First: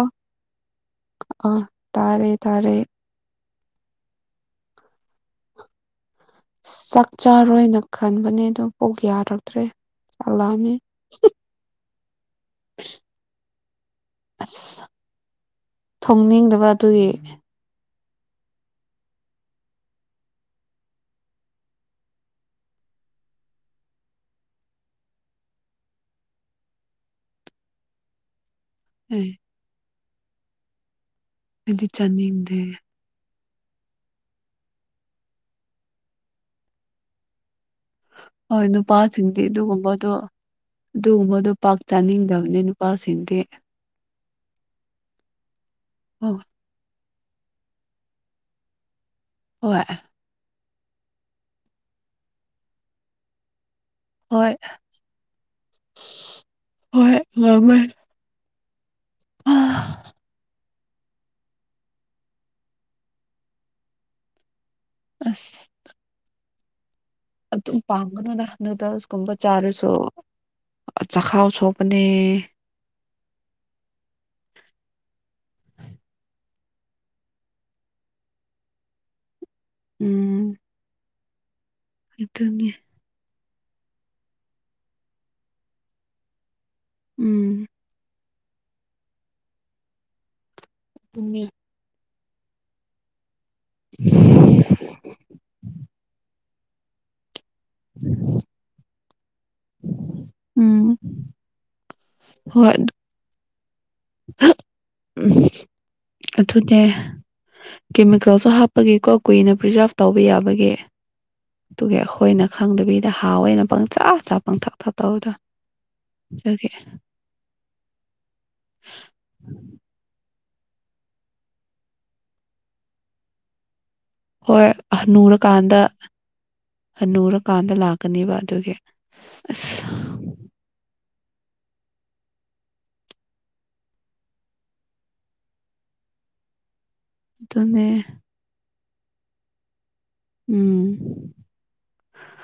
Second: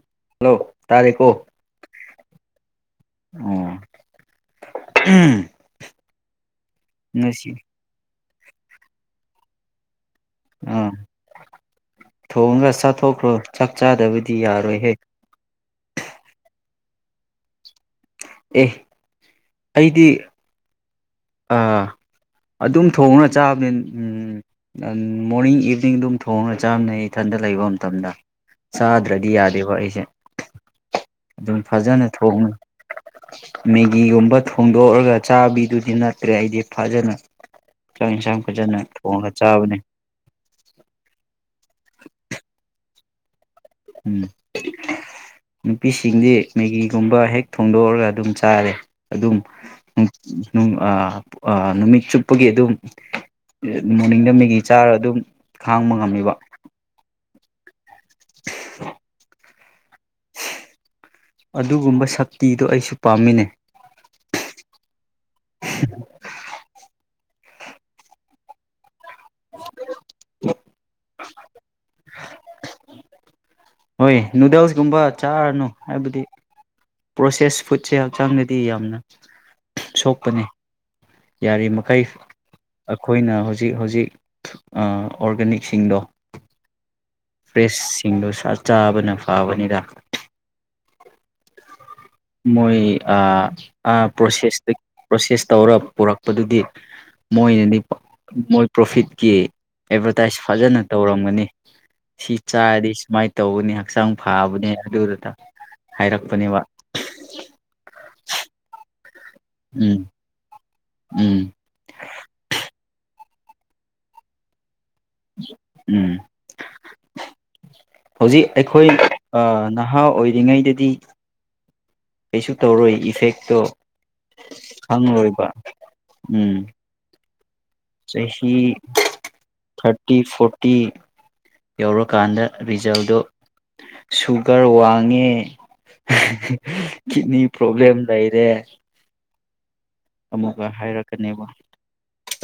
ꯑ ꯍꯜꯂꯣ ꯇꯥꯔꯦꯀꯣ꯫ ꯑꯥ ꯇꯥꯔꯦ ꯇꯥꯔꯦ ꯑꯣ ꯑꯨꯡ ꯆꯥꯛ ꯆꯥꯔꯣꯏꯅ ꯈꯟꯕꯅꯦ ꯑꯗꯣ ꯄꯨꯛ ꯌꯥꯔꯛꯇ꯭ꯔꯦ ꯆꯥꯛ ꯂꯝꯃꯦ꯫ ꯑꯥ ꯊꯣꯡꯉꯒ ꯆꯥꯊꯣꯛꯈ꯭ꯔꯣ ꯆꯥꯛ ꯆꯥꯗꯕ ꯑꯁ ꯊꯣꯡꯅꯤꯡꯗꯕ ꯑꯗꯨꯒꯤ꯫ ꯑꯦ ꯑꯩꯗꯤ꯫ ꯑꯥ ꯑꯗꯨꯝ ꯊꯣꯡꯔ ꯆꯥꯕꯅꯤꯟ ꯎꯝ꯫ ꯑꯟ ꯃꯣꯔꯅꯤꯡ ꯏꯚꯤꯅꯤꯡ ꯗꯨꯝ ꯊꯣꯡꯔꯒ ꯆꯥꯕꯅꯦ ꯑꯩ ꯏꯊꯟꯇ ꯂꯩꯕ ꯃꯇꯝꯗ꯫ ꯑꯦ ꯆꯥꯗ꯭ꯔꯗꯤ ꯌꯥꯗꯦꯕ ꯑꯩꯁꯦ ꯗꯨꯝ ꯑꯩꯗꯤ ꯐꯖꯅ ꯊꯣꯡꯉꯤ ꯆꯥꯅꯤꯡꯗꯦ ꯃꯦꯒꯤꯒꯨꯝꯕ ꯊꯣꯡꯗꯣꯛꯔꯒ ꯆꯥꯕꯤꯗꯨꯗꯤ ꯅꯠꯇ꯭ꯔꯦ ꯑꯩꯗꯤ ꯐꯖꯅ꯫ ꯆꯥꯛ ꯏꯟꯁꯥꯡ ꯐꯖꯅ ꯊꯣꯡꯔꯒ ꯆꯥꯕꯅꯦ꯫ ꯑꯗꯣ꯫ ꯗꯨꯒꯨꯝꯕꯗꯣ ꯄꯥꯛ ꯆꯥꯅꯤꯡꯗꯕꯅꯦ ꯅꯨꯄꯥꯁꯤꯡꯗꯤ꯫ ꯎꯝ ꯅꯨꯄꯤꯁꯤꯡꯗꯤ ꯑꯣ ꯃꯦꯒꯤꯒꯨꯝꯕ ꯍꯦꯛ ꯊꯣꯡꯗꯣꯛꯔꯒ ꯑꯗꯨꯝ ꯆꯥꯔꯦ ꯑꯗꯨꯝ ꯍꯣꯏ ꯎꯝ ꯅꯨꯡ ꯑ ꯑ ꯅꯨꯃꯤꯠ ꯆꯨꯞꯄꯒꯤ ꯑꯗꯨꯝ ꯑꯦ ꯃꯣꯔꯅꯤꯡꯗ ꯍꯣꯏ ꯃꯦꯒꯤ ꯆꯥꯔ ꯑꯗꯨꯝ ꯈꯥꯡꯕ ꯉꯝꯃꯤꯕ ꯍꯣꯏ ꯉꯝꯃꯦ [unintelligible] ꯍꯥ ꯑꯗꯨꯒꯨꯝꯕ ꯁꯛꯇꯤꯗꯣ ꯑꯩꯁꯨ ꯄꯥꯝꯃꯤꯅꯦ ꯑꯁ ꯑꯗꯨꯝ ꯄꯥꯝꯒꯅꯨꯗ ꯅꯨꯗꯜꯁ ꯀꯨꯝꯕ ꯆꯥꯔꯁꯨ ꯆꯈꯥꯎ ꯁꯣꯛꯄꯅꯦ ꯍꯣꯏ ꯅꯨꯗꯜꯁꯒꯨꯝꯕ ꯆꯥꯔꯅꯨ ꯍꯥꯏꯕꯗꯤ ꯄ꯭ꯔꯣꯁꯦꯁ ꯐꯨꯗꯁꯦ ꯍꯛꯆꯥꯡꯗꯗꯤ ꯌꯥꯝꯅ ꯁꯣꯛꯄꯅꯦ ꯎꯝ ꯌꯥꯔꯤ ꯃꯈꯩ ꯑꯗꯨꯅꯤ ꯑꯈꯣꯏꯅ ꯍꯧꯖꯤꯛ ꯍꯧꯖꯤꯛ ꯑꯥ ꯑꯣꯔꯒꯥꯅꯤꯛꯁꯤꯡꯗꯣ ꯎꯝ ꯐ꯭ꯔꯦꯁꯁꯤꯡꯗꯨ ꯁ ꯆꯥꯕꯅ ꯐꯥꯕꯅꯤꯗ ꯇꯨꯝꯃꯦ ꯃꯣꯏ ꯑꯥ ꯑꯥ ꯄ꯭ꯔꯣꯁꯦꯁꯇ ꯄ꯭ꯔꯣꯁꯦꯁ ꯇꯧꯔ ꯄꯣꯔꯛꯄꯗꯨꯗꯤ ꯃꯣꯏꯅꯗꯤ ꯃꯣꯏ ꯄ꯭ꯔꯣꯐꯤꯠꯀꯤ ꯑꯦꯚꯔꯇꯥꯏꯁ ꯎꯝ ꯐꯖꯅ ꯇꯧꯔꯝꯒꯅꯤ ꯁꯤ ꯍꯣꯏ ꯆꯥꯔꯗꯤ ꯁꯨꯃꯥꯏ ꯇꯧꯒꯅꯤ ꯍꯛꯆꯥꯡ ꯐꯥꯕꯅꯦ ꯎꯝ ꯑꯗꯨꯗꯨꯇ ꯑꯗꯨꯅꯦ ꯀꯦꯃꯤꯀꯜꯁꯨ ꯍꯥꯞꯄꯒꯤꯀꯣ ꯀꯨꯏꯅ ꯄ꯭ꯔꯤꯖꯥꯞ ꯎꯝ ꯇꯧꯕ ꯌꯥꯕꯒꯦ ꯎꯝ ꯇꯨꯒꯦ ꯑꯈꯣꯏꯅ ꯈꯪꯗꯕꯤꯗ ꯍꯥꯎꯋꯦꯅ ꯄꯪꯆꯥꯥ ꯆꯥ ꯄꯪꯊꯛ ꯊꯇꯧꯗ ꯎꯝ ꯗꯨꯒꯤ ꯍꯧꯖꯤꯛ ꯑꯩꯈꯣꯏ ꯑꯥ ꯅꯍꯥ ꯑꯣꯏꯔꯤꯉꯩꯗꯗꯤ ꯀꯩꯁꯨ ꯇꯧꯔꯣꯏ ꯏꯐꯦꯛꯇꯣ ꯍꯣꯏ ꯈꯪꯂꯣꯏꯕ ꯍꯥꯅꯨꯔꯀꯥꯟꯗ ꯎꯝ ꯍꯅꯨꯔꯀꯥꯟꯗ ꯂꯥꯛ ꯀꯅꯤꯕ ꯆꯍꯤ ꯑꯗꯨꯒꯤ ꯑꯁ ꯇꯤ ꯌꯧꯔꯀꯥꯟꯗ ꯔꯤꯖꯜꯗꯣ ꯁꯨꯒꯔ ꯋꯥꯡꯉꯦ ꯀꯤꯠꯅꯤ ꯑꯗꯨꯅꯦ ꯄ꯭ꯔꯣꯕ꯭ꯂꯦꯝ ꯂꯩꯔꯦ ꯑꯃꯨꯛꯀ ꯎꯝ ꯍꯥꯏꯔꯛꯀꯅꯦꯕ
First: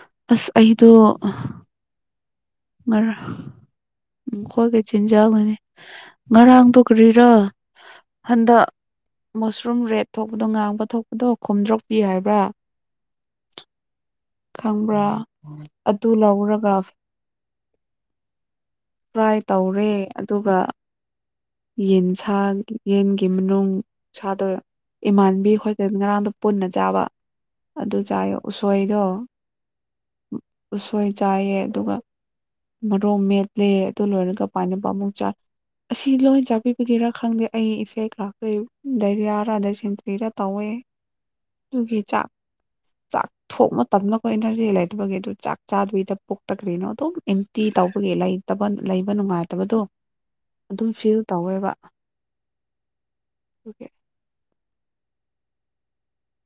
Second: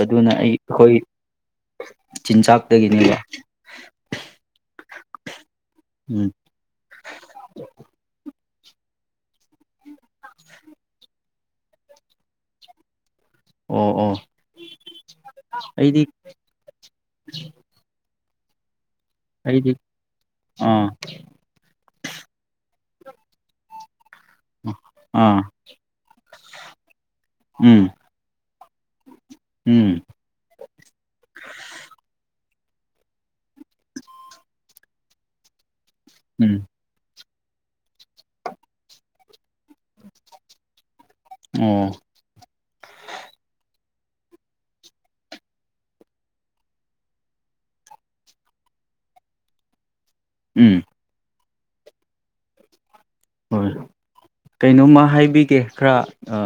ꯑꯗꯨꯅ ꯑꯁ ꯑꯩ ꯑꯈꯣꯏ ꯆꯤꯟꯖꯥꯛ ꯉꯔꯥ ꯎꯝ ꯈꯣꯏꯒꯤ ꯆꯤꯟꯖꯥꯛꯅꯅꯤ ꯎꯝ ꯉꯔꯥꯡꯗꯣ ꯀꯔꯤꯔꯥ ꯍꯟꯗꯛ ꯃꯁꯔꯨꯝ ꯔꯦꯠ ꯊꯣꯛꯄꯗꯣ ꯉꯥꯡꯕ ꯊꯣꯛꯄꯗꯣ ꯈꯣꯝꯗ꯭ꯔꯣꯛꯄꯤ ꯍꯥꯏꯕ꯭ꯔꯥ ꯑꯣ ꯑꯣ ꯈꯪꯕ꯭ꯔꯥ ꯑꯩꯗꯤ ꯑꯗꯨ ꯂꯧꯔꯒꯐ ꯄ꯭ꯔꯥꯏ ꯑꯩꯗꯤ ꯇꯧꯔꯦ ꯑꯗꯨꯒ ꯑꯥ ꯌꯦꯟꯁꯥꯡꯒꯤ ꯌꯦꯟꯒꯤ ꯃꯅꯨꯡ ꯁꯥꯗꯣꯏ ꯑꯥ ꯏꯃꯥꯟꯕꯤ ꯍꯣꯏꯒ ꯉꯔꯥꯡꯗꯣ ꯄꯨꯟꯅ ꯆꯥꯕ ꯎꯝ ꯑꯗꯨ ꯆꯥꯏꯕ ꯎꯁꯣꯏꯗ ꯎꯝ ꯎꯁꯣꯏ ꯆꯥꯏꯌꯦ ꯑꯗꯨꯒ ꯃꯔꯣ ꯃꯦꯠꯂꯦ ꯑꯗꯨ ꯂꯣꯏꯔꯒ ꯄꯥꯅꯕ ꯑꯃꯨꯛ ꯆꯥ ꯑꯁꯤ ꯂꯣꯏ ꯎꯝ ꯆꯥꯕꯤ ꯒꯤꯔꯥ ꯈꯪꯗꯦ ꯑꯩ ꯏꯐꯦꯛ ꯂꯥꯛꯈ꯭ꯔꯦ ꯗꯥꯏꯔꯤꯌꯥꯔ ꯗꯥꯏꯁꯦꯟꯇ꯭ꯔꯤꯔ ꯇꯧꯋꯦ ꯑꯣ ꯇꯨꯒꯤ ꯆꯥꯛ ꯆꯥꯛ ꯊꯣꯡꯕ ꯇꯟꯕꯀꯣ ꯏꯅꯔꯖꯤ ꯂꯩꯇꯕꯒꯤ ꯑꯗꯨ ꯆꯥꯛ ꯆꯥꯗꯕꯤꯗ ꯄꯨꯛꯇ ꯀꯔꯤꯅꯣ ꯑꯗꯨꯝ ꯏꯟ ꯇꯤ ꯇꯧꯕꯒꯤ ꯂꯩꯇꯕ ꯂꯩꯕ ꯅꯨꯡꯉꯥꯏꯇꯕꯗꯣ ꯎꯝ ꯑꯗꯨꯝ ꯐꯤꯜ ꯇꯧꯋꯦꯕ ꯍꯣꯏ ꯑꯗꯨꯒꯤ ꯀꯩꯅꯣꯝꯃ ꯍꯥꯏꯕꯤꯒꯦ ꯈꯔ ꯑ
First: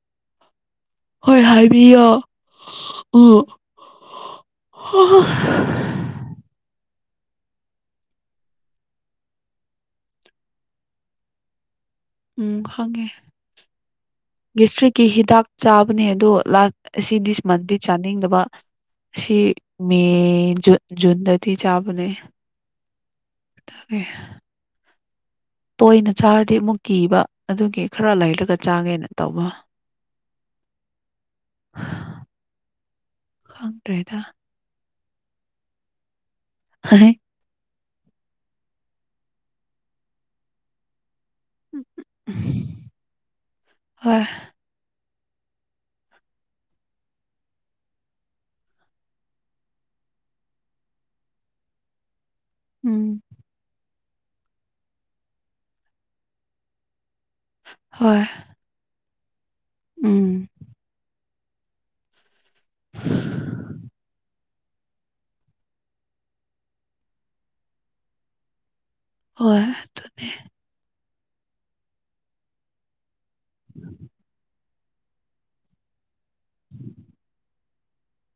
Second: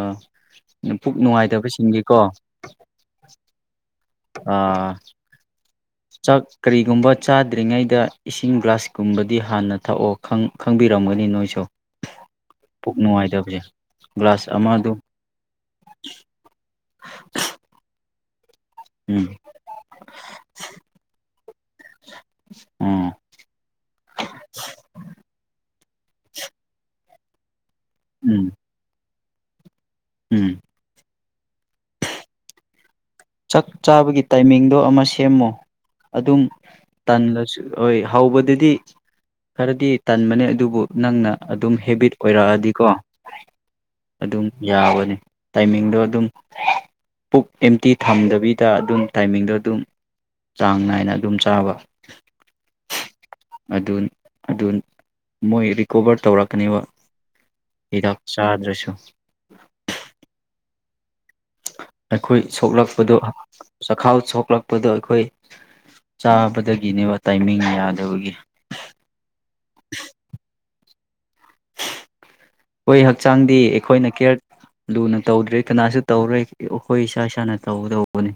ꯍꯣꯏ ꯍꯥꯏꯕꯤꯌꯣ ꯎꯝ ꯑꯥ ꯆꯥꯛ ꯀꯔꯤꯒꯨꯝꯕ ꯆꯥꯗ꯭ꯔꯤꯉꯩꯗ ꯏꯁꯤꯡ ꯒ꯭ꯂꯥꯁꯀꯨꯝꯕꯗꯤ ꯍꯥꯟꯅ ꯊꯛꯑꯣ ꯈꯪ ꯈꯪꯕꯤꯔꯝꯒꯅꯤ ꯅꯣꯏꯁꯨ ꯎꯝ ꯄꯨꯛ ꯅꯨꯡꯉꯥꯏꯇꯕꯖꯦ ꯒꯤꯁꯇ꯭ꯔꯤꯛꯀꯤ ꯍꯤꯗꯥꯛ ꯆꯥꯕꯅꯦ ꯑꯗꯣ ꯂꯥꯛ ꯑꯁꯤ ꯗꯤꯁ ꯃꯟꯗꯤ ꯆꯥꯅꯤꯡꯗꯕ ꯎꯝ ꯑꯁꯤ ꯃꯦ ꯖꯨ ꯖꯨꯟꯗꯗꯤ ꯆꯥꯕꯅꯦ ꯎꯝ [unintelligible] ꯇꯣꯏꯅ ꯆꯥꯔꯗꯤ ꯑꯃꯨꯛ ꯀꯤꯕ ꯑꯗꯨꯒꯤ ꯈꯔ ꯎꯝ ꯂꯩꯔꯒ ꯆꯥꯒꯦꯅ ꯇꯧꯕ ꯎꯝ [inaudible] ꯆꯥꯛ ꯈꯪꯗ꯭ꯔꯦꯗ ꯆꯥꯕꯒꯤ ꯇꯥꯏꯃꯤꯡꯗꯣ ꯑꯃ ꯁꯦꯝꯃꯣ ꯑꯗꯨꯝ ꯍ ꯍꯥꯏ ꯂꯁꯨ ꯍꯣꯏ ꯍꯧꯕꯗꯗꯤ ꯈꯔꯗꯤ ꯇꯟꯕꯅꯦ ꯑꯗꯨꯕꯨ ꯅꯪꯅ ꯑꯗꯨꯝ ꯍꯦꯕꯤꯠ ꯑꯣꯏꯔꯛꯑꯗꯤꯀꯣ ꯍꯣꯏ ꯑꯗꯨꯝ ꯌꯥꯕꯅꯤ ꯇꯥꯏꯃꯤꯡꯗꯣ ꯑꯗꯨꯝ ꯄꯨꯛ ꯑꯦꯝ ꯇꯤ ꯊꯝꯗꯕꯤꯗ ꯑꯗꯨꯝ ꯇꯥꯏꯃꯤꯡꯗꯣ ꯑꯗꯨꯝ ꯆꯥꯡ ꯅꯥꯏꯅ ꯑꯗꯨꯝ ꯆꯥꯕ ꯎꯝ ꯗꯨꯟ ꯑꯗꯨꯅ ꯃꯣꯏ ꯔꯤꯀꯣꯕꯔ ꯇꯧꯔꯛꯀꯅꯦꯕ ꯍꯤꯗꯥꯛ ꯍꯣꯏ ꯆꯥꯗ꯭ꯔꯁꯨ ꯎꯝ ꯑꯩꯈꯣꯏ ꯁꯣꯛꯂꯛꯄꯗꯣ ꯆꯈꯥꯎ ꯁꯣꯛꯂꯛ ꯄꯗꯣ ꯑꯩꯈꯣꯏ ꯆꯥꯕꯗꯒꯤꯅꯦꯕ ꯇꯥꯏꯃꯤꯡ ꯌꯥꯗꯕꯒꯤ ꯍꯣꯏ ꯑꯩꯈꯣꯏ ꯍꯛꯆꯥꯡꯗꯤ ꯑꯩꯈꯣꯏꯅ ꯀꯦꯌꯔ ꯂꯨꯅ ꯇꯧꯗ꯭ꯔꯦ ꯀꯅꯥꯁꯨ ꯇꯧꯔꯣꯏ ꯑꯩꯈꯣꯏ ꯏꯁꯥ ꯏꯁꯥꯅ ꯇꯧꯒꯗꯧꯕꯅꯤ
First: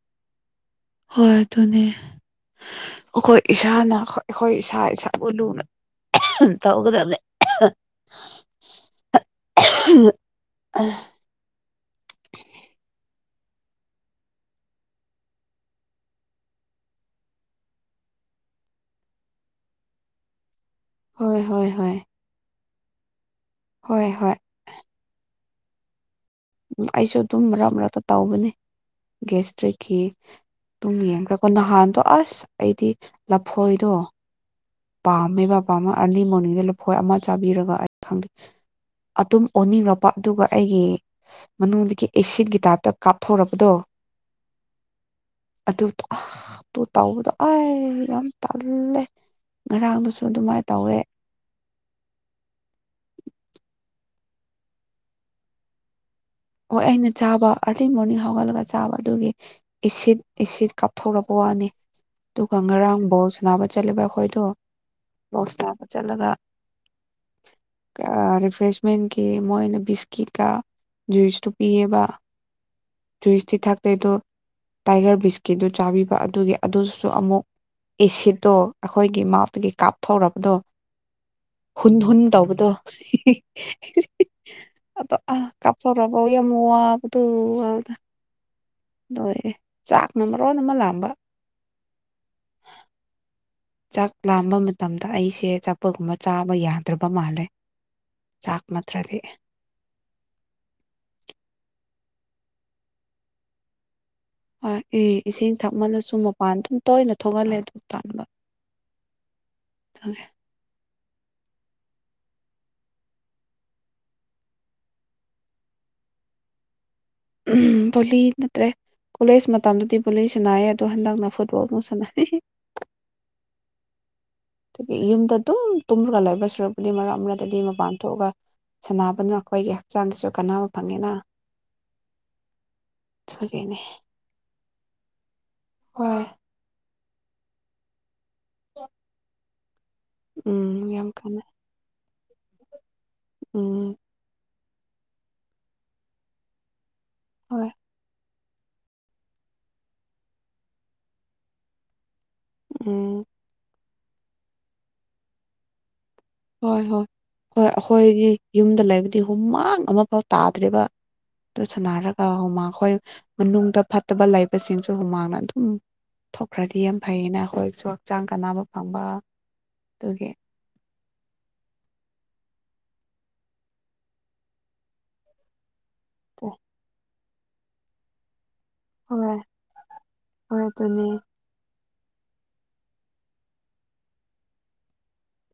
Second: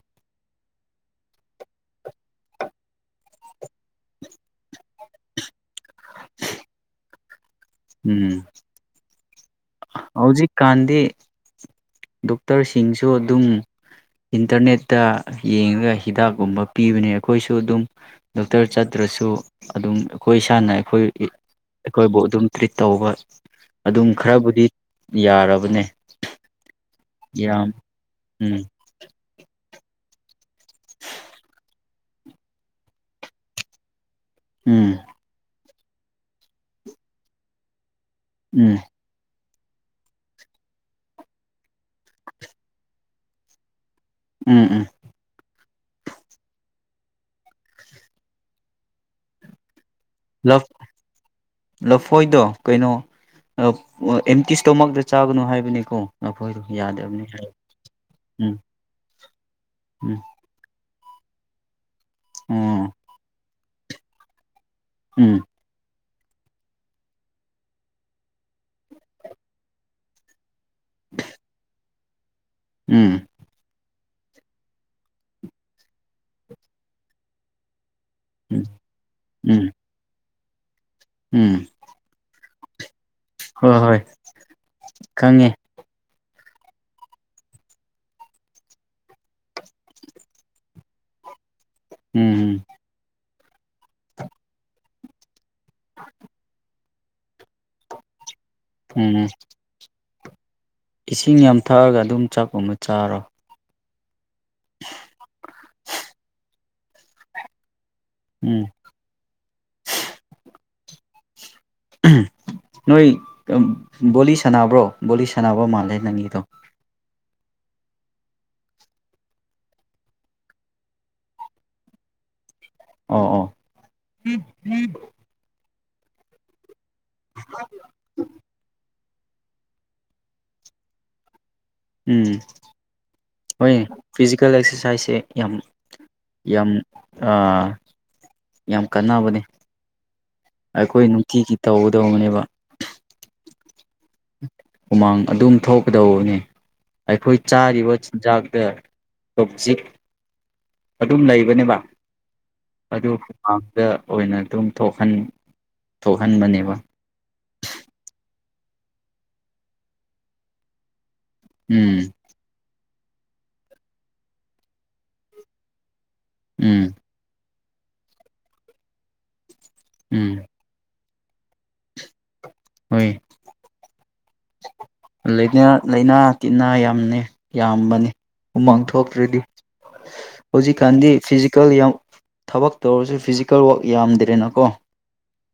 ꯍꯣꯏ ꯑꯗꯨꯅꯦ ꯑꯈꯣꯏ ꯏꯁꯥꯅ ꯑꯩꯈꯣꯏ ꯏꯁꯥ ꯏꯁꯥꯕꯨ ꯂꯨꯅ ꯇꯧꯒꯗꯕꯅꯦ ꯎꯝ ꯍꯧꯖꯤꯛ ꯍꯣꯏ ꯀꯥꯟꯗꯤ ꯗꯣꯛꯇꯔꯁꯤꯡꯁꯨ ꯑꯗꯨꯝ ꯏꯟꯇꯔꯅꯦꯠꯇ ꯌꯦꯡꯔꯒ ꯍꯤꯗꯥꯛꯀꯨꯝꯕ ꯄꯤꯕꯅꯦ ꯑꯩꯈꯣꯏꯁꯨ ꯑꯗꯨꯝ ꯗꯣꯛꯇꯔ ꯆꯠꯇ꯭ꯔꯁꯨ ꯑꯗꯨꯝ ꯑꯩꯈꯣꯏ ꯏꯁꯥꯅ ꯑꯩꯈꯣꯏ ꯍꯣꯏ ꯍꯣꯏ ꯍꯣꯏ ꯑꯩꯈꯣꯏꯕꯨ ꯑꯗꯨꯝ ꯇ꯭ꯔꯤꯠ ꯇꯧꯕ ꯑꯗꯨꯝ ꯍꯣꯏ ꯈꯔꯕꯨꯗꯤ ꯌꯥꯔꯕꯅꯦ ꯎꯝ ꯑꯩꯁꯨ ꯑꯗꯨꯝ ꯃꯔꯛ ꯌꯥꯝ ꯃꯔꯛꯇ ꯇꯧꯕꯅꯦ ꯎꯝ ꯒꯦꯁꯇ꯭ꯔꯤꯛꯀꯤ ꯑꯗꯨꯝ ꯌꯦꯡꯈ꯭ꯔꯀꯣ ꯅꯍꯥꯟꯗꯣ ꯑꯁ ꯑꯩꯗꯤ ꯂꯐꯣꯏꯗꯣ ꯎꯝ ꯄꯥꯝꯃꯦꯕ ꯄꯥꯝꯃꯥ ꯑꯥꯔꯂꯤ ꯃꯣꯔꯅꯤꯡꯗ ꯂꯐꯣꯏ ꯑꯃ ꯆꯥꯕꯤꯔꯒ ꯑꯩ ꯈꯪꯗꯦ ꯎꯝ ꯑꯗꯨꯝ ꯑꯣꯅꯤꯡꯔꯄ ꯑꯗꯨꯒ ꯑꯩꯒꯤ ꯃꯅꯨꯡꯗꯒꯤ ꯑꯦꯁꯤꯠꯀꯤ ꯇꯥꯏꯞꯇ ꯀꯥꯞꯊꯣꯔꯛꯄꯗꯣ ꯎꯝ ꯎꯝ ꯑꯗꯨ ꯇꯣ ꯑꯥꯍ ꯑꯇꯨ ꯇꯥꯎꯕꯗꯣ ꯑꯥꯏ ꯌꯥꯝ ꯇꯜꯂꯦ ꯉꯔꯥꯡꯗꯨꯁꯨ ꯂꯞ ꯑꯗꯨꯃꯥꯏꯅ ꯇꯧꯋꯦ ꯂꯐꯣꯏꯗꯣ ꯀꯩꯅꯣ ꯑꯦꯝꯇꯤꯁꯇꯣꯃꯥꯛꯇ ꯆꯥꯒꯅꯨ ꯍꯥꯏꯕꯅꯤꯀꯣ ꯂꯐꯣꯏꯗꯣ ꯍꯣꯏ ꯑꯩꯅ ꯌꯥꯗꯕꯅꯤ ꯍꯥꯏ ꯆꯥꯕ ꯑꯥꯔꯂꯤ ꯃꯣꯔꯅꯤꯡ ꯎꯝ ꯍꯧꯒꯠꯂꯒ ꯆꯥ ꯆꯥꯕ ꯑꯗꯨꯒꯤ ꯑꯦꯁꯤꯠ ꯎꯝ ꯑꯦꯁꯤꯠ ꯀꯥꯞꯊꯣꯔꯛꯄ ꯋꯥꯅꯤ ꯑꯗꯨꯒ ꯑꯣ ꯉꯔꯥꯡꯕꯣꯜ ꯁꯟꯅꯕ ꯆꯠꯂꯦꯕ ꯑꯩꯈꯣꯏꯗꯣ ꯎꯝ ꯕꯣꯛꯁ ꯇꯥꯕ ꯆꯠꯂꯒ ꯔꯤꯐ꯭ꯔꯦꯁꯃꯦꯟꯀꯤ ꯃꯣꯏꯅ ꯕꯤꯁꯀꯤꯠꯀ ꯖꯨꯏꯁꯇꯣ ꯄꯤꯌꯦꯕ ꯎꯝ ꯖꯨꯏꯁꯇꯤ ꯊꯥꯛꯇꯦ ꯑꯗꯣ ꯇꯥꯏꯒꯔ ꯕꯤꯁꯀꯤꯠꯇꯨ ꯆꯥꯒꯤꯕ ꯑꯗꯨꯒꯤ ꯑꯗꯨꯗꯨꯁꯨ ꯑꯃꯨꯛ ꯑꯦꯁꯤꯠꯇꯣ ꯎꯝ ꯑꯩꯈꯣꯏꯒꯤ ꯎꯝ ꯃꯥꯎꯇꯒꯤ ꯀꯥꯞꯊꯣꯔꯛꯕꯗꯣ ꯎꯝ ꯍꯨꯟ ꯍꯨꯟ ꯇꯧꯕꯗꯣ ꯍꯣꯏ ꯍꯣꯏ ꯑꯗꯣ ꯑꯥ ꯈꯪꯉꯦ ꯀꯞꯄꯨꯔꯒ ꯌꯥꯝ ꯋꯥꯕꯗꯨ ꯂꯣꯏꯔꯦ ꯆꯥꯛꯅ ꯃꯔꯣꯟ ꯑꯃ ꯂꯥꯡꯕ ꯎꯝ ꯎꯝ ꯆꯥꯛ ꯂꯥꯝꯕ ꯃꯇꯝꯗ ꯑꯩꯁꯦ ꯑꯆꯥꯄꯣꯠꯀꯨꯝꯕ ꯆꯥꯕ ꯌꯥꯗ꯭ꯔꯕ ꯃꯥꯜꯂꯦ ꯆꯥꯛ ꯅꯠꯇ꯭ꯔꯗꯤ ꯎꯝ ꯏꯁꯤꯡ ꯌꯥꯝ ꯊꯛꯑꯒ ꯑꯗꯨꯝ ꯆꯥꯛꯀꯨꯝꯕ ꯆꯥꯔꯣ ꯑꯦ ꯏꯁꯤꯡ ꯊꯛꯃꯜꯂꯁꯨ ꯃꯄꯥꯟ ꯑꯗꯨꯝ ꯇꯣꯏꯅ ꯊꯣꯛꯍꯜꯂꯦ ꯑꯗꯨ ꯇꯟꯕ ꯎꯝ ꯅꯣꯏ ꯕꯣꯂꯤ ꯁꯥꯟꯅꯕ꯭ꯔꯣ ꯕꯣꯂꯤ ꯁꯥꯟꯅꯕ ꯃꯥꯜꯂꯦ ꯅꯪꯒꯤꯗꯣ ꯕꯣꯂꯤ ꯅꯠꯇ꯭ꯔꯦ ꯀꯣꯂꯦꯖ ꯃꯇꯝꯗꯗꯤ ꯕꯣꯂꯤ ꯁꯅꯥꯩꯌꯦ ꯑꯗꯣ ꯍꯟꯗꯛꯅ ꯐꯨꯠꯕꯣꯜꯃꯨꯛꯁꯥꯟꯅꯔꯤ ꯑꯣ ꯑꯣ ꯑꯗꯨꯒꯤ ꯌꯨꯝꯗ ꯑꯗꯨꯝ ꯇꯨꯝꯔꯒ ꯂꯩꯕꯩ ꯁꯨꯔꯛꯄꯨꯗꯤ ꯃꯔꯛ ꯃꯔꯛꯇꯗꯤ ꯃꯄꯥꯟ ꯊꯣꯛꯑꯒ ꯁꯥꯟꯅꯕꯅ ꯑꯩꯈꯣꯏꯒꯤ ꯍꯛꯆꯥꯡꯒꯤꯁꯨ ꯀꯥꯟꯅꯕ ꯐꯪꯉꯤꯅ ꯎꯝ ꯍꯣꯏ ꯑꯗꯨꯒꯤꯅꯦ ꯐꯤꯖꯤꯀꯦꯜ ꯑꯦꯛꯁꯔꯁꯥꯏꯁꯁꯦ ꯌꯥꯝ ꯍꯣꯏ ꯌꯥꯝ ꯌꯥꯝ ꯀꯥꯟꯅꯕꯅꯦ ꯎꯝ ꯑꯩꯈꯣꯏ ꯌꯥꯝ ꯀꯥꯟꯅꯩ ꯅꯨꯡꯇꯤꯒꯤ ꯇꯧꯒꯗꯧꯕꯅꯦꯕ ꯎꯝ ꯍꯨꯃꯥꯡ ꯑꯗꯨꯝ ꯊꯣꯛꯀꯗꯧꯕꯅꯤ ꯑꯩꯈꯣꯏ ꯍꯣꯏ ꯆꯥꯒꯤꯕ ꯆꯤꯟꯖꯥꯛꯇꯥ ꯇꯣꯖꯤꯛ ꯑꯗꯨꯝ ꯂꯩꯕꯅꯦꯕ ꯑꯗꯨ ꯎꯝ ꯗꯥ ꯑꯣꯏꯅ ꯑꯗꯨꯝ ꯊꯣꯛꯍꯟ ꯊꯣꯛꯍꯟꯕꯅꯤ ꯍꯣꯏ ꯍꯣꯏ ꯍꯣꯏ ꯑꯩꯈꯣꯏꯒꯤ ꯌꯨꯝꯗ ꯂꯩꯕꯗꯤ ꯍꯨꯃꯥꯡ ꯑꯃꯐꯥꯎ ꯇꯥꯗ꯭ꯔꯦꯕ ꯑꯗꯨ ꯎꯝ ꯁꯥꯟꯅꯔꯒ ꯍꯨꯃꯥꯡ ꯑꯩꯈꯣꯏ ꯃꯅꯨꯡꯗ ꯐꯠꯇꯕ ꯂꯩꯕꯁꯤꯡꯁꯨ ꯍꯨꯃꯥꯡꯅ ꯑꯗꯨꯝ ꯊꯣꯛꯈ꯭ꯔꯗꯤ ꯎꯝ ꯌꯥꯝ ꯐꯩꯌꯦꯅ ꯑꯩꯈꯣꯏꯁꯨ ꯍꯛꯆꯥꯡ ꯀꯥꯟꯅꯕ ꯐꯪꯕ ꯑꯗꯨꯒꯤ ꯎꯝ ꯍꯣꯏ ꯂꯥꯏꯅꯥ ꯇꯤꯟꯅꯥ ꯌꯥꯝꯅꯤ ꯌꯥꯝꯕꯅꯤ ꯎꯃꯥꯡ ꯊꯣꯛꯇꯔꯗꯤ ꯍꯣꯏ ꯍꯣꯏ ꯑꯗꯨꯅꯤ ꯍꯧꯖꯤꯛꯀꯥꯟꯗꯤ ꯐꯤꯖꯤꯀꯦꯜ ꯌꯥꯝ ꯊꯕꯛ ꯇꯧꯔꯁꯨ ꯐꯤꯖꯤꯀꯦꯜ ꯋꯥꯛ ꯌꯥꯝꯗ꯭ꯔꯦꯅꯀꯣ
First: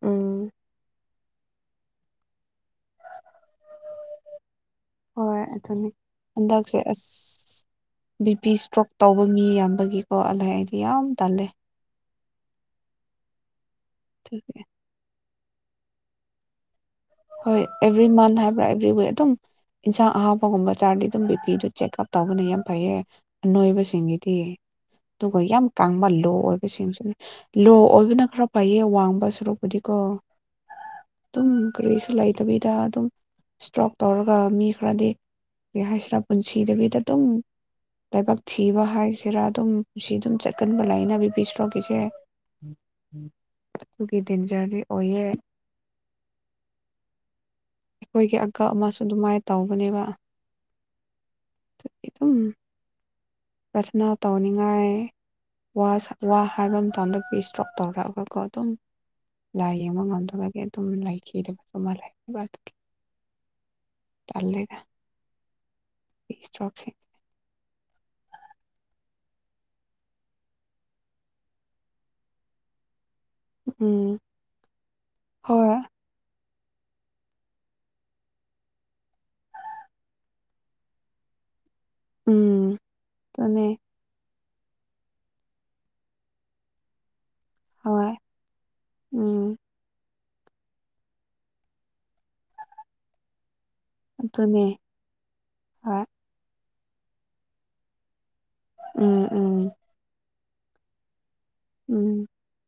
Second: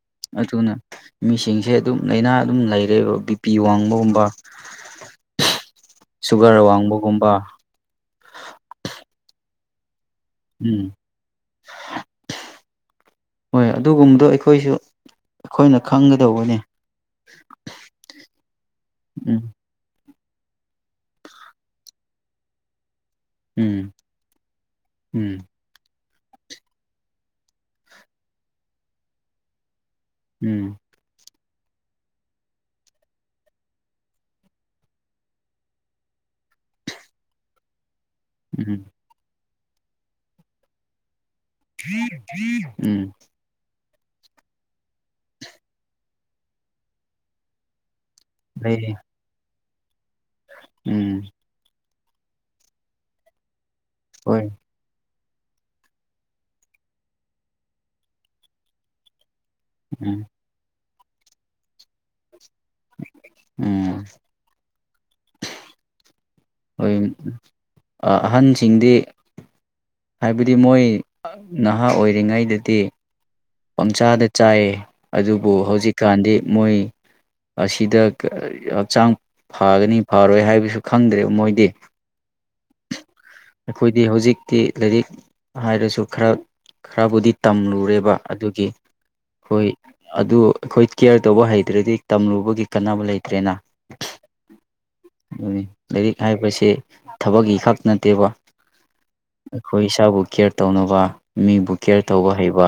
ꯎꯝ ꯑꯗꯨꯅ ꯃꯤꯁꯤꯡꯁꯦ ꯑꯗꯨꯝ ꯂꯥꯏꯅꯥ ꯑꯗꯨꯝ ꯂꯩꯔꯦꯕ ꯕꯤꯄꯤ ꯋꯥꯡꯕꯒꯨꯝꯕ ꯍꯣꯏ ꯑꯗꯨꯅꯤ ꯁꯨꯒꯔ ꯍꯟꯗꯛꯁꯦ ꯑꯁ ꯋꯥꯡꯕꯒꯨꯝꯕ ꯕꯤ ꯄꯤ ꯏꯁꯇ꯭ꯔꯣꯛ ꯇꯧꯕ ꯃꯤ ꯌꯥꯝꯕꯒꯤꯀꯣ ꯑꯗꯨꯂ ꯑꯩꯗꯤ ꯎꯝ ꯌꯥꯝ ꯇꯜꯂꯦ ꯍꯣꯏ ꯑꯗꯨꯒꯨꯝꯕꯗꯣ ꯑꯗꯨꯒꯤ ꯑꯩꯈꯣꯏꯁꯨ ꯑꯩꯈꯣꯏꯅ ꯈꯪꯒꯗꯧꯕꯅꯤ ꯍꯣꯏ ꯑꯦꯕ꯭ꯔꯤ ꯃꯟ ꯍꯥꯏꯕ꯭ꯔꯥ ꯑꯦꯕ꯭ꯔꯤ ꯋꯤꯛ ꯑꯗꯨꯝ ꯎꯝ ꯏꯟꯁꯥꯡ ꯑꯍꯥꯞꯄꯒꯨꯝꯕ ꯆꯥꯔꯗꯤ ꯑꯗꯨꯝ ꯕꯤꯄꯤꯗꯨ ꯆꯦꯛꯑꯞ ꯇꯧꯕꯅ ꯌꯥꯝ ꯐꯩꯌꯦ ꯎꯝ ꯅꯣꯏꯕꯁꯤꯡꯒꯤꯗꯤ ꯎꯝ ꯑꯗꯨꯒ ꯌꯥꯝ ꯀꯥꯡꯕ ꯂꯣ ꯑꯣꯏꯕꯁꯤꯡꯁꯨꯅꯦ ꯂꯣ ꯑꯣꯏꯕꯅ ꯈꯔ ꯐꯩꯌꯦ ꯋꯥꯡꯕ ꯁꯨꯔꯛꯄꯨꯗꯤꯀꯣ ꯎꯝ ꯑꯗꯨꯝ ꯀꯔꯤꯁꯨ ꯂꯩꯇꯕꯤꯗ ꯑꯗꯨꯝ ꯏꯁꯇ꯭ꯔꯣꯛ ꯇꯧꯔꯒ ꯃꯤ ꯈꯔꯗꯤ ꯑꯩ ꯍꯥꯏꯁꯤꯔꯥ ꯄꯨꯟꯁꯤꯗꯕꯤꯗ ꯑꯗꯨꯝ ꯂꯥꯏꯕꯛ ꯎꯝ ꯊꯤꯕ ꯍꯥꯏꯁꯤꯔꯥ ꯑꯗꯨꯝ ꯁꯤ ꯑꯗꯨꯝ ꯆꯠꯀꯟꯕ ꯂꯥꯏꯌꯦꯅꯕꯤ ꯄꯤꯕꯤ ꯁ꯭ꯇꯔꯣꯛ ꯁꯦ ꯎꯝ ꯑꯗꯨꯒꯤ ꯗꯦꯟꯖꯔꯗꯤ ꯑꯣꯏꯌꯦ ꯑꯩꯈꯣꯏꯒꯤ ꯑꯪꯀꯥꯜ ꯂꯩ ꯑꯃꯁꯨ ꯑꯗꯨꯃꯥꯏꯅ ꯇꯧꯕꯅꯦꯕ ꯎꯝ ꯑꯗꯨꯝ ꯄ꯭ꯔꯊꯅꯥ ꯍꯣꯏ ꯇꯧꯅꯤꯡꯉꯥꯏ ꯋꯥ ꯍꯥꯏꯕ ꯃꯇꯝꯗ ꯕꯤꯕꯤ ꯏꯁꯇ꯭ꯔꯣꯛ ꯇꯧꯔꯛꯑꯒꯀꯣ ꯑꯗꯨꯝ ꯂꯥꯏ ꯌꯦꯡꯕ ꯎꯝ ꯉꯝꯗꯕꯒꯤ ꯑꯗꯨꯝ ꯂꯥꯏꯈꯤꯗꯕ ꯑꯃ ꯂꯩꯕ ꯑꯗꯨꯒꯤ ꯎꯝ ꯇꯜꯂꯦꯗ ꯏꯁꯇ꯭ꯔꯣꯛꯁꯦ ꯍꯣꯏ ꯑꯍꯟꯁꯤꯡꯗꯤ ꯍꯥꯏꯕꯗꯤ ꯃꯣꯏ ꯅꯍꯥ ꯑꯣꯏꯔꯤꯉꯩꯗꯗꯤ ꯎꯝ ꯄꯪꯆꯥꯥꯗ ꯆꯥꯏ ꯑꯗꯨꯕꯨ ꯍꯣꯏ ꯍꯧꯖꯤꯛꯀꯥꯟꯗꯤ ꯃꯣꯏ ꯑꯁꯤꯗ ꯍꯛꯆꯥꯡ ꯐꯒꯅꯤ ꯐꯔꯣꯏ ꯍꯥꯏꯕꯁꯨ ꯈꯪꯗ꯭ꯔꯦꯕ ꯃꯣꯏꯗꯤ ꯎꯝ ꯑꯗꯨꯅꯦ ꯑꯩꯈꯣꯏꯗꯤ ꯍꯧꯖꯤꯛꯇꯤ ꯂꯥꯏꯔꯤꯛ ꯍꯥꯏꯔꯁꯨ ꯈꯔ ꯈꯔꯕꯨꯗꯤ ꯍꯣꯏ ꯇꯝꯂꯨꯔꯦꯕ ꯑꯗꯨꯒꯤ ꯎꯝ ꯑꯩꯈꯣꯏ ꯑꯗꯨ ꯑꯩꯈꯣꯏ ꯀꯦꯌꯔ ꯇꯧꯕ ꯍꯩꯇ꯭ꯔꯗꯤ ꯇꯝꯂꯨꯕꯒꯤ ꯀꯥꯟꯅꯕ ꯂꯩꯇ꯭ꯔꯦꯅ ꯑꯗꯨꯅꯦ ꯑꯗꯨ ꯍꯣꯏ ꯂꯥꯏꯔꯤꯛ ꯍꯥꯏꯕꯁꯦ ꯊꯕꯛꯀꯤ ꯈꯛ ꯅꯠꯇꯦꯕ [inaudible] ꯎꯝ ꯎꯝ ꯑꯩꯈꯣꯏ ꯏꯁꯥꯕꯨ ꯀꯦꯌꯔ ꯇꯧꯅꯕ ꯃꯤꯕꯨ ꯀꯦꯌꯔ ꯎꯝ ꯇꯧꯕ ꯍꯩꯕ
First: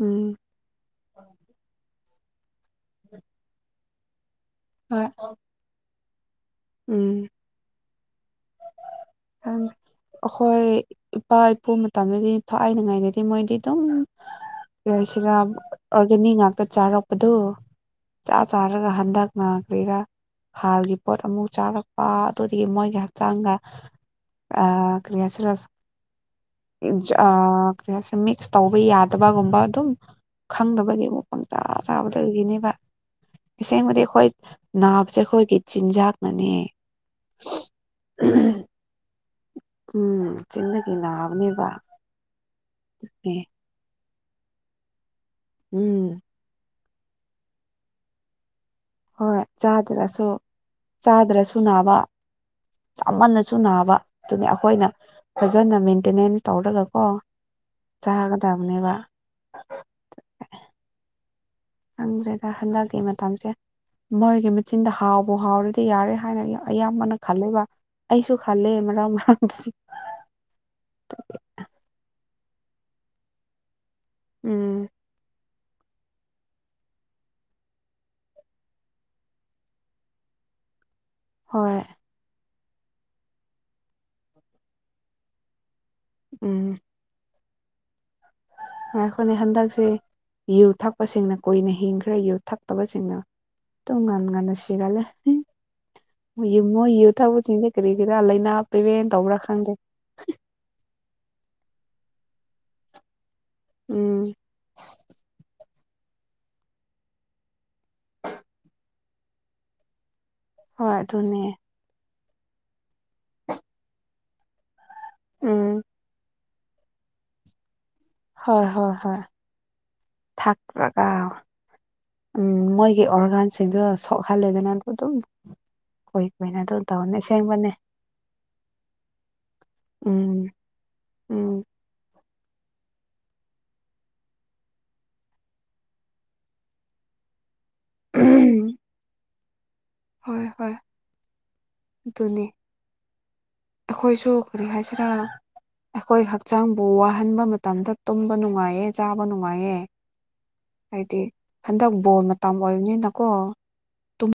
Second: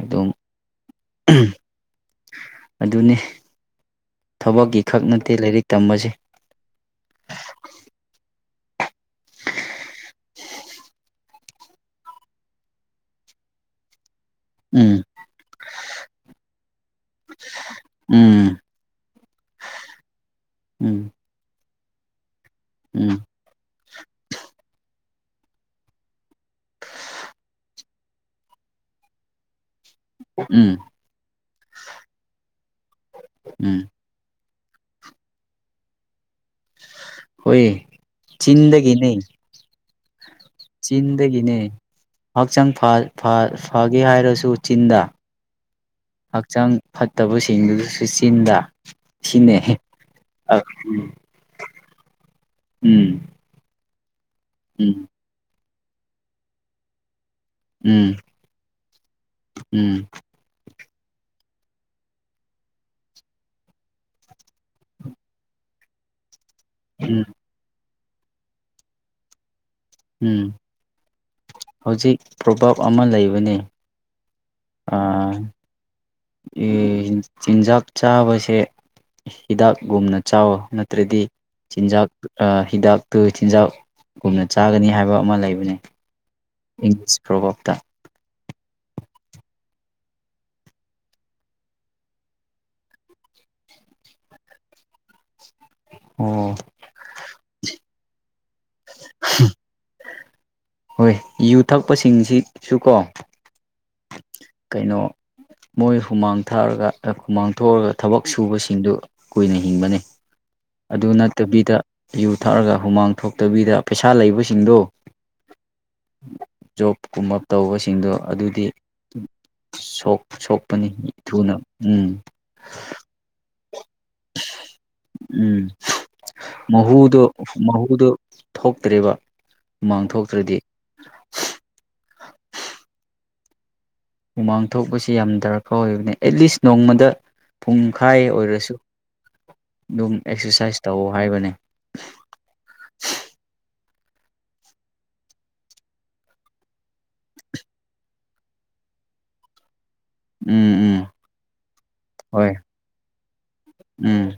ꯎꯝ ꯑꯗꯨꯅꯦ ꯊꯕꯛꯀꯤ ꯈꯛ ꯍꯣꯏ ꯅꯠꯇꯦ ꯂꯥꯏꯔꯤꯛ ꯇꯝꯕꯁꯦ ꯎꯝ ꯑꯪ ꯑꯩꯈꯣꯏ ꯏꯄꯥ ꯏꯄꯨ ꯃꯇꯝꯗꯗꯤ ꯊꯥꯏꯅꯤꯡꯉꯥꯏꯗꯗꯤ ꯃꯣꯏꯗꯤ ꯑꯗꯨꯝ ꯎꯝ ꯌꯥꯏꯁꯤꯔ ꯑꯣꯔꯒꯥꯅꯤꯛ ꯉꯥꯛꯇ ꯆꯥꯔꯛꯄꯗꯨ ꯆꯥ ꯆꯥ ꯎꯝ ꯅꯠꯇ꯭ꯔꯒ ꯍꯟꯗꯛꯅ ꯀꯔꯤꯔꯥ ꯍꯥꯔꯒꯤ ꯎꯝ ꯄꯣꯠ ꯑꯃꯨꯛ ꯆꯥꯔꯛ ꯑꯥ ꯑꯗꯨꯗꯒꯤ ꯃꯣꯏꯒꯤ ꯎꯝ ꯍꯛꯆꯥꯡꯒ ꯑ ꯀꯔꯤ ꯍꯥꯏꯁꯤꯔ ꯑꯥ ꯀꯔꯤ ꯍꯥꯢꯁꯤꯔꯥ ꯃꯤꯛꯁ ꯇꯧꯕ ꯌꯥꯗꯕꯒꯨꯝꯕ ꯑꯗꯨꯝ ꯎꯝ ꯈꯪꯗꯕꯒꯤ ꯄꯪꯆꯥ ꯆꯥꯕꯗꯨꯒꯤꯅꯦꯕ ꯎꯝ ꯑꯁꯦꯡꯕꯗꯤ ꯑꯩꯈꯣꯏ ꯅꯥꯕꯁꯦ ꯑꯩꯈꯣꯏꯒꯤ ꯆꯤꯟꯖꯥꯛꯅꯅꯦ ꯍꯣꯢꯌꯦ ꯆꯤꯟꯗꯒꯤꯅꯦ ꯎꯝ ꯆꯤꯡꯗꯒꯤ ꯆꯤꯟꯗꯒꯤꯅꯦ ꯅꯥꯕꯅꯦꯕ ꯍꯛꯆꯥꯡ ꯑꯦ ꯐꯒꯦ ꯍꯥꯏꯔꯁꯨ ꯆꯤꯟꯗ ꯎꯝ ꯍꯛꯆꯥꯡ ꯐꯠꯇꯕꯁꯤꯡꯗꯨꯁꯨ ꯆꯤꯟꯗ ꯍꯣꯏ ꯁꯤꯅꯦ ꯆꯥꯗ꯭ꯔꯁꯨ ꯎꯝ ꯆꯥꯗ꯭ꯔꯁꯨ ꯅꯥꯕ ꯎꯝ ꯆꯥꯃꯟꯅꯁꯨ ꯁꯨ ꯅꯥꯕ ꯗꯨꯅꯦ ꯑꯈꯣꯏꯅ ꯐꯖꯅ ꯃꯦꯟꯇꯦꯅꯦꯟꯁ ꯇꯧꯔꯒꯀꯣ ꯎꯝ ꯆꯥꯒꯗꯕꯅꯦꯕ ꯎꯝ ꯈꯪꯗ꯭ꯔꯦꯗꯥ ꯍꯟꯗꯛꯀꯤ ꯃꯇꯝꯁꯦ ꯃꯣꯏꯒꯤ ꯃꯆꯤꯟꯗ ꯍꯥꯎꯕꯨ ꯍꯥꯎꯔꯗꯤ ꯌꯥꯔꯦ ꯍꯥꯏ [unintelligible] ꯑꯌꯥꯝꯕꯅ ꯎꯝ ꯈꯜꯂꯦꯕꯥ ꯑꯩꯁꯨ ꯈꯜꯂꯦ ꯃꯔꯥꯡ ꯃꯔꯥꯡ [unintelligible] ꯎꯝ ꯍꯧꯖꯤꯛ ꯄ꯭ꯔꯣꯚꯥꯞ ꯑꯃ ꯂꯩꯕꯅꯤ ꯎꯝ ꯑꯥ ꯏ ꯍꯤꯟ ꯆꯤꯟꯖꯥꯛ ꯆꯥꯕꯁꯦ ꯍꯤꯗꯥꯛꯒꯨꯝꯅ ꯆꯥꯎꯋꯣ ꯅꯠꯇ꯭ꯔꯗꯤ ꯍꯣꯏ ꯆꯤꯟꯖꯥꯛ [unintelligible] ꯑꯥ ꯍꯤꯗꯥꯛꯇꯨ ꯆꯤꯟꯖꯥꯛꯒꯨꯝꯅ ꯆꯥꯒꯅꯤ ꯍꯥꯏꯕ ꯑꯃ ꯂꯩꯕꯅꯦ ꯎꯝ ꯏꯪꯂꯤꯁ ꯄ꯭ꯔꯣꯚꯔꯕꯇ ꯉꯥꯏꯈꯣꯅꯦ ꯍꯟꯗꯛꯁꯦ ꯌꯨ ꯊꯛꯄꯁꯤꯡꯅ ꯀꯨꯏꯅ ꯍꯤꯡꯈ꯭ꯔꯦ ꯌꯨ ꯊꯛꯇꯕꯁꯤꯡꯅ ꯗꯨꯝ ꯉꯟ ꯉꯟꯅ ꯁꯤꯒꯟꯂꯦ ꯍꯤ ꯑꯣ ꯃꯨꯌꯤ ꯃꯣꯏ ꯌꯨ ꯊꯛꯄꯁꯤꯡꯗꯤ ꯀꯔꯤꯒꯤꯔꯥ ꯂꯩꯅꯥ ꯄ꯭ꯔꯤꯕꯦꯟ ꯇꯧꯕ꯭ꯔꯥ ꯈꯪꯗꯦ ꯍꯣꯏ ꯌꯨ ꯊꯛꯄꯁꯤꯡꯁꯤꯁꯨ ꯀꯣ ꯎꯝ ꯀꯩꯅꯣ ꯃꯣꯏ ꯍꯨꯃꯥꯡ ꯊꯥꯔꯒ ꯑꯥ ꯍꯨꯃꯥꯡ ꯊꯣꯔꯒ ꯊꯕꯛ ꯁꯨꯕꯁꯤꯡꯗꯣ ꯀꯨꯏꯅ ꯍꯤꯡꯕꯅꯦ ꯍꯣꯏ ꯑꯗꯨ ꯑꯗꯨꯅꯦ ꯅꯠꯇꯕꯤꯗ ꯌꯨ ꯊꯛꯑꯔꯒ ꯍꯨꯃꯥꯡ ꯊꯣꯛꯇꯕꯤꯗ ꯄꯩꯁꯥ ꯂꯩꯕꯁꯤꯡꯗꯣ ꯎꯝ ꯖꯣꯕ ꯀꯨꯝꯕ ꯇꯧꯕꯁꯤꯡꯗꯣ ꯍꯣꯏ ꯑꯗꯨꯗꯤ ꯍꯣꯏ ꯍꯣꯏ ꯁꯣꯛ ꯁꯣꯛꯄꯅꯤ ꯊꯛꯔꯒꯥ ꯊꯨꯅ ꯎꯝ ꯃꯣꯏꯒꯤ ꯑꯣꯔꯒꯥꯟꯁꯤꯡꯗꯣ ꯁꯣꯛꯍꯜꯂꯦꯗꯅ ꯑꯗꯨꯝ ꯎꯝ [unintelligible] ꯀꯣꯏ ꯀꯣꯏꯅ ꯑꯗꯨꯝ ꯇꯧꯅꯦ ꯃꯍꯨꯗꯨꯣ ꯑꯁꯦꯡꯕꯅꯦ ꯃꯍꯨꯗꯨꯣ ꯊꯣꯛꯇ꯭ꯔꯦꯕ ꯍꯨꯃꯥꯡ ꯎꯝ ꯊꯣꯛꯇ꯭ꯔꯗꯤ ꯎꯝ ꯍꯨꯃꯥꯡ ꯊꯣꯛꯄꯁꯤ ꯌꯥꯝ ꯗꯔꯀꯥꯔ ꯑꯣꯏꯕꯅꯦ ꯑꯦꯠꯂꯤꯁ ꯅꯣꯡꯃꯗ ꯄꯨꯡꯈꯥꯏ ꯑꯣꯏꯔꯁꯨ ꯗꯨꯝ ꯍꯣꯏ ꯍꯣꯏ ꯑꯦꯛꯁꯁꯥꯏꯁ ꯇꯧꯋꯣ ꯍꯥꯏꯕꯅꯦ ꯑꯗꯨꯅꯤ ꯑꯈꯣꯏꯁꯨ ꯀꯔꯤ ꯍꯥꯏꯁꯤꯔꯥ ꯑꯈꯣꯏ ꯍꯛꯆꯥꯡꯕꯨ ꯋꯥꯍꯟꯕ ꯃꯇꯝꯗ ꯇꯨꯝꯕ ꯅꯨꯡꯉꯥꯏꯌꯦ ꯆꯥꯕ ꯅꯨꯡꯉꯥꯏꯌꯦ ꯎꯝ ꯎꯝ ꯍꯥꯏꯗꯤ ꯍꯟꯗꯛ ꯕꯣꯜ ꯍꯣꯏ ꯃꯇꯝ ꯑꯣꯏꯕꯅꯤꯅꯀꯣ ꯎꯝ